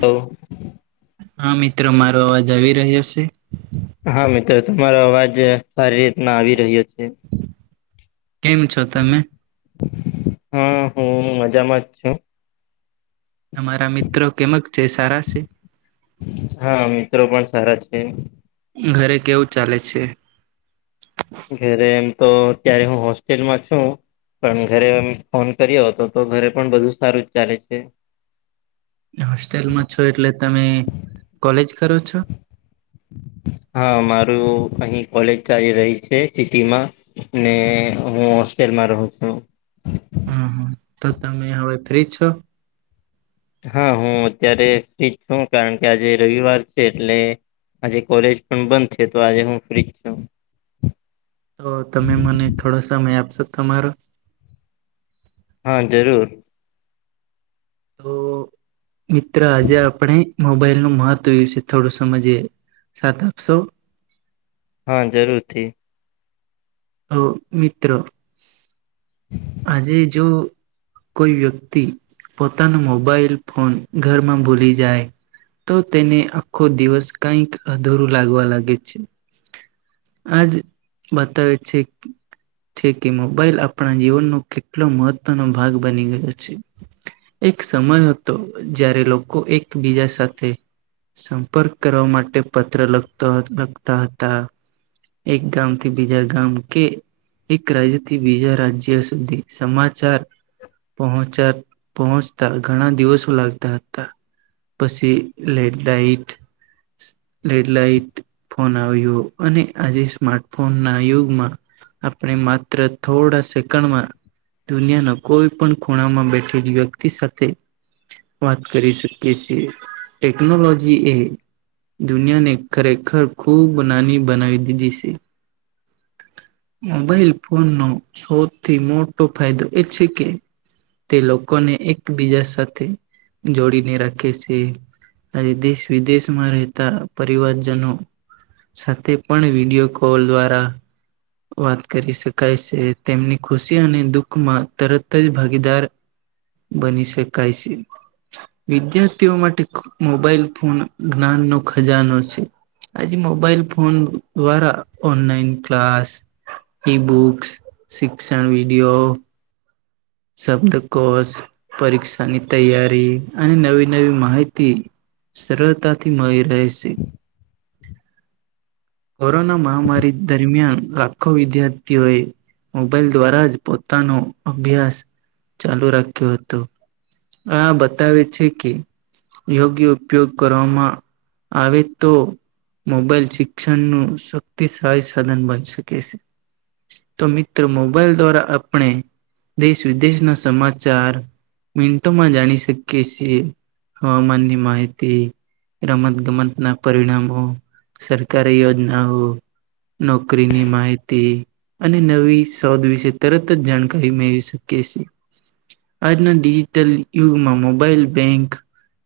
તો. હા મિત્રો મારો અવાજ આવી રહ્યો છે? હા મિત્રો તમારો અવાજ સારી રીતના આવી રહ્યો છે. કેમ છો તમે? હા હું મજામાં જ છું. તમારા મિત્રો કેમક છે સારા છે? હા મિત્રો પણ સારા છે. ઘરે કેવું ચાલે છે? ઘેરે એમ તો અત્યારે હું હોસ્ટેલમાં છું. પણ ઘરે ફોન કર્યો હતો તો ઘરે પણ બધું સારું જ ચાલે છે. હોસ્ટેલમાં છો એટલે તમે કોલેજ કરો છો? હા મારું અહીં કોલેજ ચાલી રહી છે ચીખલીમાં. અને હું હોસ્ટેલમાં રહું છું. હમ હા તો તમે હવે ફ્રી જ છો? હા હું અત્યારે ફ્રી જ છું કારણ કે આજે રવિવાર છે એટલે આજે કોલેજ પણ બંધ છે તો આજે હું ફ્રી જ છું તો તમે મને થોડો સમય આપશો તમારો હા જરૂર. તો મિત્ર આજે આપણે મોબાઈલ નું મહત્વ વિશે થોડું સમજીએ, સાથ આપશો? હા જરૂરથી. તો મિત્ર આજે જો કોઈ વ્યક્તિ પોતાના મોબાઈલ ફોન ઘરમાં ભૂલી જાય તો તેને આખો દિવસ કઈક અધૂરું લાગવા લાગે છે. આજ બતાવે છે છે કે મોબાઈલ આપણા જીવન નો કેટલો મહત્વનો ભાગ બની ગયો છે. એક સમય હતો જ્યારે લોકો એકબીજા સાથે સંપર્ક કરવા માટે પત્ર લખતો લખતા હતા. એક ગામ થી બીજા ગામ કે એક રાજ્યથી બીજા રાજ્ય સુધી સમાચાર પહોચા પહોંચતા ઘણા દિવસો લાગતા હતા. પછી લેડલાઇટ લેડલાઈન ફોન આવ્યો અને આજે સ્માર્ટફોન ના યુગમાં આપણે માત્ર થોડા સ [unintelligible] દુનિયાના કોઈ પણ ખૂણામાં બેઠેલી વ્યક્તિ સાથે વાત કરી શકીએ છીએ ટેકનોલોજી એ દુનિયાને ખરેખર ખૂબ નાની બનાવી દીધી છે. મોબાઈલ ફોનનો સૌથી મોટો ફાયદો એ છે, કે તે લોકોને એકબીજા સાથે જોડીને રાખે છે. આજે દેશ વિદેશમાં રહેતા પરિવારજ નો સાથે પણ વિડીયો કોલ દ્વારા વાત કરી શકાય છે, તેમની ખુશી અને દુઃખ માં તરત જ ભાગીદાર બની શકાય છે. વિદ્યાર્થીઓ માટે ખુ મોબાઈલ ફુન જ્ઞાનનો ખજાનો છે. અજી મોબાઈલ ફોન દ્વારા ઓનલાઈન ક્લાસ ઈ બુક્સ, શિક્ષણ વિડીયો,... શબ્દકોસ, પરીક્ષાની તૈયારી અને નવી નવી માહિતી સરળતાથી મયી રહે સે. કોરોના મહામારી દરમિયાન લાખો વિદ્યાર્થીઓએ મોબાઈલ દ્વારા જ પોતાનો અભ્યાસ ચાલુ રાખ્યો હતો. આ બતાવે છે કે યોગ્ય ઉપયોગ કરવામાં આવે તો મોબાઈલ શિક્ષણનું શક્તિસાળી સાધન બની સકે સે. તો મિત્ર મોબાઈલ દ્વારા આપણે છ્રી દેશ ના સમાચાર મિન્ટોમાં જાણી સકીએ સીએ. હવામાનની માહિતી રમત-ગમત ના પરિણામો, સરકારી યોજનાઓ..... નોકરીની માહિતી અને નવી શોધ વિશે તરત જ જાણકારી મે શ કેસે. આજના ડિજિટલ યુગમાં મોબાઈલ બેંક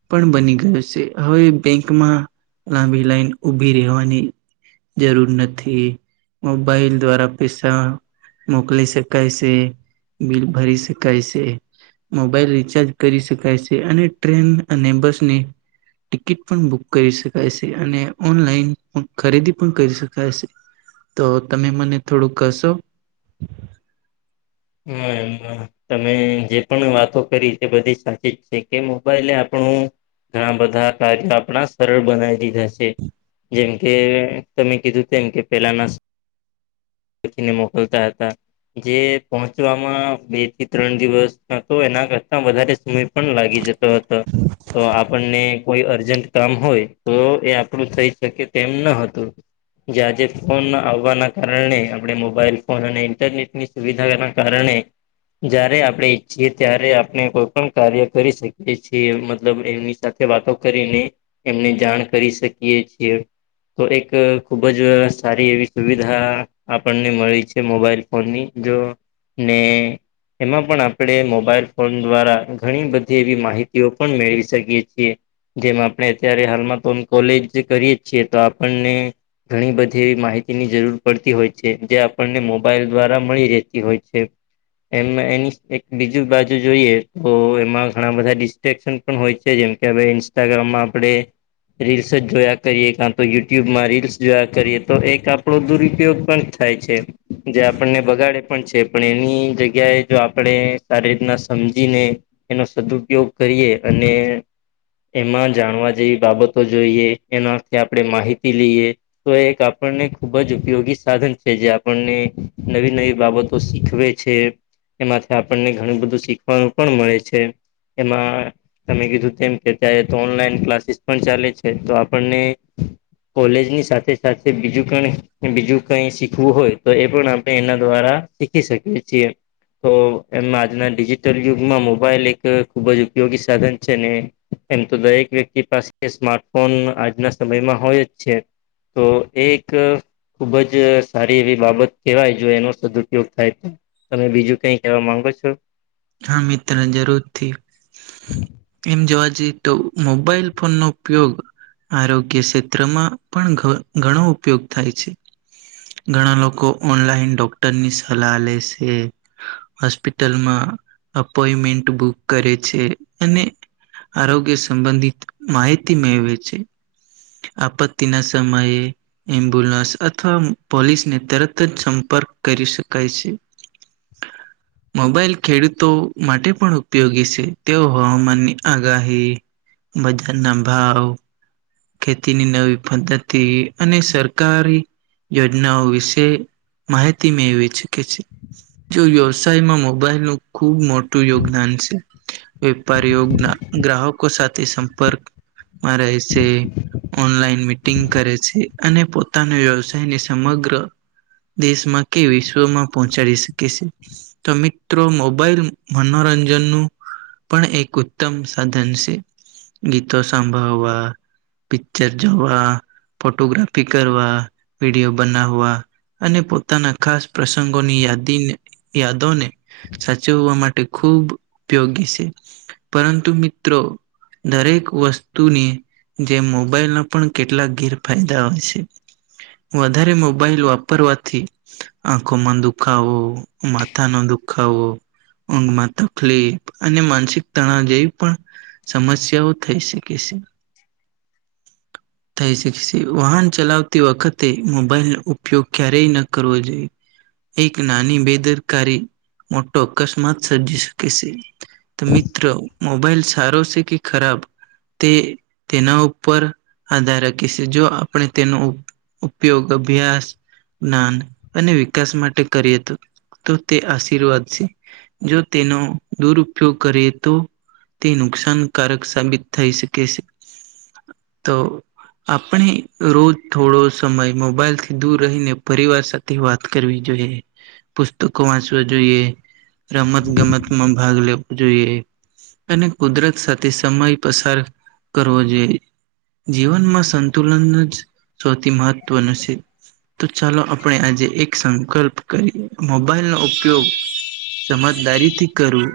પણ બની ગયો સે. હવે બેંકમાં લાંબી લાઈન ઉભી રહેવાની જરૂર નથી. મોબાઈલ દ્વારા પેઈસા મોકલી સકાય સે. મિલ ભરી સકાય સે. મોબાઈલ રિચાર્જ કરી સકાય સે અને ટ્રેન અને બસને ટિકિટ પણ બુક કરી સકાય સે અને ઓનલાઈન ઓં ખરીદી પણ કરી સકાય સે. તો તમે મને થોડુક કસો. હમ્મહ. તમે જે પણ વાતો કરી તે બધી સાચી જ છે, કે મોબાઈલે આપણું ઘણા બધા કાજકા આપડણા સરળ બનાવી દીધા સે. જેમકે તમે કીધું તેમ, કે પેલા ના [inaudible] મોકલતા હતા, જે પહોંચવામાં બે થી ત્રણ દિવસ કાતો એના કરતા વધારે સમય પણ લાગી જતો હતો. તો આપને કોઈ અર્જન્ટ કામ હોય, તો એ આપણું થઈ શકે તેમ ન હતું. જ આજે ફોન ન આવવાના કારણે, આપણે મોબાઈલ ફોન અને ઇન્ટરનેટની સુવિ તેના કારણે જયારે આપણે ઈચ્છીએ, ત્યારે આપણે કોઈ પણ કાર્ય કરી સકીએ છીએ. મતલબ એમની જાતે વાતો કરીને, એમને જાણ કરી સકીએ છીએ. થોડીક ખૂબ જ સારી એવી સુવિધાઆ આપને મળી છે. મોબાઈલ ફોનની જો ને એમાં પણ આપણે મોબાઈલ ફોન દ્વારા ઘણી બધી એવી માહિતીઓ પણ મેળવી સકીએ છીએ. જેમ આપણે અત્યારે હાલમાં કોન કોલેજ્જ કરીયે જ છીએ, તો આપને ઘણી બધી એવી માહિતીની જરૂર પડતી હોય છે, જે આપને મોબાઈલ દ્વારા મળી રે. કે હોય છે. એમ્મા એની સ એક બીજી બાજુ જોઈએ, તો એમાં ઘણા બધા ડી ટેક્સન પણ હોય છે. જેમ કે, અવે ઇન્સ્ટાગ્રામમાં આપડણે રીલ્સ જ જોયા કરીએ. કા તો યુટ્યુબમાં રીલ્સ જોયા કરીએ, તો એક આપણો દુરુપયોગ પણ થાય છે. જે આપને બગાડે પણ છે પણ એની જગ્યાએ જો આપણે સારી રીતના સમજીને એનો સદુપયોગ કરીએ અને એમાં જાણવા જેવી બાબતો જોઈએ, એનાથી આપણે માહિતી લઈએ તો એક આપણને ખુબ જ ઉપયોગી સાધન છે જે આપણને નવી બાબતો તો શીખવે છે, એમાંથી આપણને ઘણું બધું શીખવાનું પણ મળે છે એમાં તમે કીધું તેમ કે અત્યારે તો ઓનલાઈન ક્લાસીસ પણ ચાલે છે, તો આપણને કોલેજ ની સાથે સાથે બીજું ક બીજું કઈ શીખવું હોય તો એ પણ આપણે એના દ્વારા શીખી શકીએ છીએ તો એમાં આજના ડિજિટલ યુગમાં મોબાઈલ એક ખુબ જ ઉપયોગી સાધન છે ને એમ તો દરેક વ્યક્તિ પાસે સ્માર્ટફોન આજના સમયમાં હોય જ છે તો એ એક ખુબ જ સારી એવી બાબત કહેવાય. જો એનો સદઉપયોગ થાય, તમે બીજું કઈ કેવા માંગો છો હા, મિત્ર જરૂરથી એમ જોવા જઈ તો મોબાઈલ ફોન નો ઉપયોગ આરોગ્ય ક્ષેત્રમાં પણ ઘણો ઉપયોગ થાય છે ઘણા લોકો ઓનલાઈન ડોક્ટરની સલાહ લેશે હોસ્પિટલમાં અપોઈમેન્ટ બુક કરે છે અને આરોગ્ય સંબંધિત માહિતી મેળવે છે આપત્તિના સમયે એમ્બ્યુલન્સ અથવા પોલીસને તરત જ સંપર્ક કરી શકાય છે મોબાઈલ ખેડૂતો માટે પણ ઉપયોગી શે તેઓ હવામાનની આગાહી બજારના ભાવ ખેતીની નવી પદ્ધતિ અને સરકારી યોજનાઓ વિશે માહિતી મેળવી શકે છે જો વ્યવસાયમાં મોબાઈલ નુ ખૂબ મોટું યોગદાન છે વેપારીઓ ગ્રાહકો સાથે સંપર્કમાં રહેશે ઓનલાઈન મિટિંગ કરે છે, અને પોતાના વ્યવસાયને સમગ્ર દેશમાં કે વિશ્વમાં પહોંચાડી શકે શે તો મિત્રો મોબાઈલ મનોરંજનનું પણ એક ઉત્તમ સાધન છે. ગીતો સાંભળવા પિક્ચર જોવા, ફોટોગ્રાફી કરવા, વિડીયો બનાવવા અને પોતાના ખાસ પ્રસંગોની યાદીને, યાદોને સાચવવા માટે ખૂબ ઉપયોગી શે પરંતુ મિત્રો દરેક વસ્તુની જે મોબાઈલના પણ કેટલાક ગેરફાયદા હોય છે વધારે મોબાઈલ વાપરવાથી આંખોમાં દુખાવો, માથા નો દુખાવો ઊંઘમાં તકલીફ અને માનસિક તણાવ જેવી પણ સમસ્યાઓ થઈ શકે શે થઈ શકે શે, વાહન ચલાવતી વખતે મોબાઈલનો ઉપયોગ ક્યારેય ન કરવો જોઈએ એક નાની બેદરકારી મોટો અકસ્માત સર્જી શકે શે તો મિત્ર મોબાઈલ સારો છે કે ખરાબ તે તેના ઉપર આધાર રાખે શેજો આપણે તેનો ઉપયોગ અભ્યાસ જ્ઞાન અને વિકાસ માટે કરીએ તો તો તે આશીર્વાદ છે. જો તેનો દુરપયોગ કરીએ તો તે નુકસાનકારક સાબિત થઈ શકે સે તો આપણે રોજ થોડો સમય મોબાઈલ થી દૂર રહીને પરિવાર સાથ થી વાત કરવી જોઈએ પુસ્તકો વાંચ તો જોઈએ રમત ગમતમાં ભાગ લેેવ જોઈએ અને કુદરત સાથે સમય પસાર કરવો જોઈએ, જીવનમાં સંતુલન જ સૌથી મહત્વનું છે. તો ચાલો આપણે આજે એક સંકલ્પ કરીએ, મોબાઈલનો ઉપયોગ સમજદારીથી કરવુ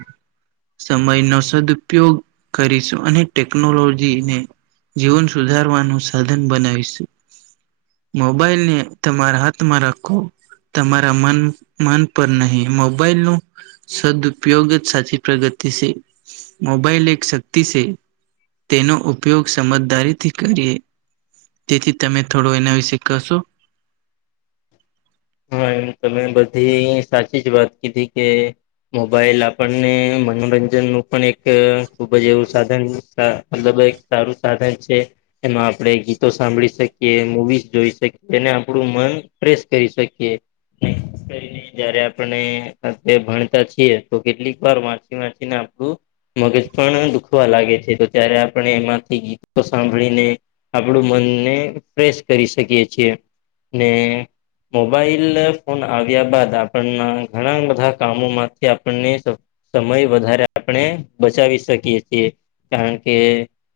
સમયનો સદપયોગ કરીશું અને ટેકનોલો જીને જીવન સુધારવાનું સાધન બનાવીશુ મોબાઈલને તમારા હાથમાં રાખો તમારા મન મન પર નહી મોબાઈલનું સદઉપયોગ જ સાચી પ્રગતિ સે મોબાઈલ એક શક્તિ સે તેનો ઉપયોગ સમજદારીથી કરીએ તેથી તમે થોડો એના વિશે કશો હા એમ તમે બધી સાચી જ વાત કીધી કે મોબાઈલ આપણને મનોરંજનનું પણ એક ખૂબ જ એવું સાધન [unintelligible] મતલબ સારું સાધન છે એમાં આપણેે ગીતો સાંભળી શકીએ મુવી જોઈ શકીએ ને આપડું મન ફ્રેશ કરી શકી કયે એ કરીને જયારે આપણને અત્યારે ભણતા છીએ તો કેટલીક વાર વાંચી વાંચીને આપડું મગજ પણ દુઃખવા લાગે છે તો ત્યારે આપણને એમાંથી ગીતો સાંભળીને આપડું મનને ફ્રેશ કરી શકીએ છીએ ને મોબાઈલ ફોન આવ્યા બાદ આપણના ઘણા બધા કામોમાંથી આપણને સમય વધારે આપણે બચાવી શકીએ છીએ કારણ કે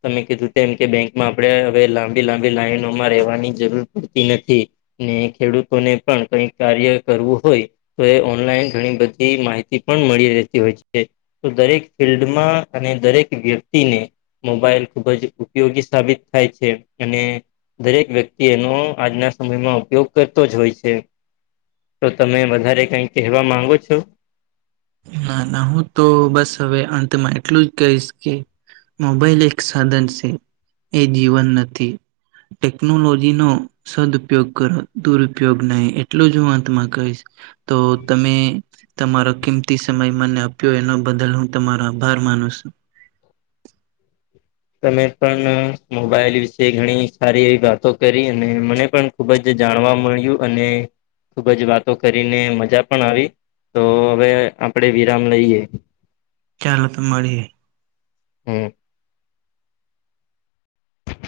તમે કીધું તેમ કે બેંકમાં આપણે હવે લાંબી લાંબી લાઈનોમાં રહેવાની જરૂર પડતી નથી ને ખેડૂતોને પણ કઈક કાર્ય કરવું હોય તો એ ઓનલાઈન ઘણી બધી માહિતી પણ મળી રહેતી હોય છે તો દરેક ફિલ્ડમાં અને દરેક વ્યક્તિને મોબાઈલ ખુબ જ ઉપયોગી સાબિત થાય છે અને દરેક વ્યક્તિ એનો આજના સમયમાં ઉપયોગ કર તો જોઈશે તો તમે વધારે કઈ કહેવા માંગો છો? ના ના હું તો બસ હવે અંતમાં એટલું જ કહીશ કે મોબાઈલ એક સાધન સે એ દીવન નથી ટેકનોલોજીનો સદઉપયોગ કરો દુરુપયોગ નહી એટલુ જ હું અંતમાં કહીશ તો તમે તમારો કિમ તી સમય મને આપ્યો એના બદલ હું તમારો આભાર માનું સુ. તમે પણ મોબાઈલ વિશે ઘણી સારી એવી વાતો કરી અને મને પણ ખુબ જ જાણવા મળ્યું અને ખુબ જ વાતો કરીને મજા પણ આવી. તો હવે આપડે વિરામ લઈએ. ચાલો તો મળીએ. હે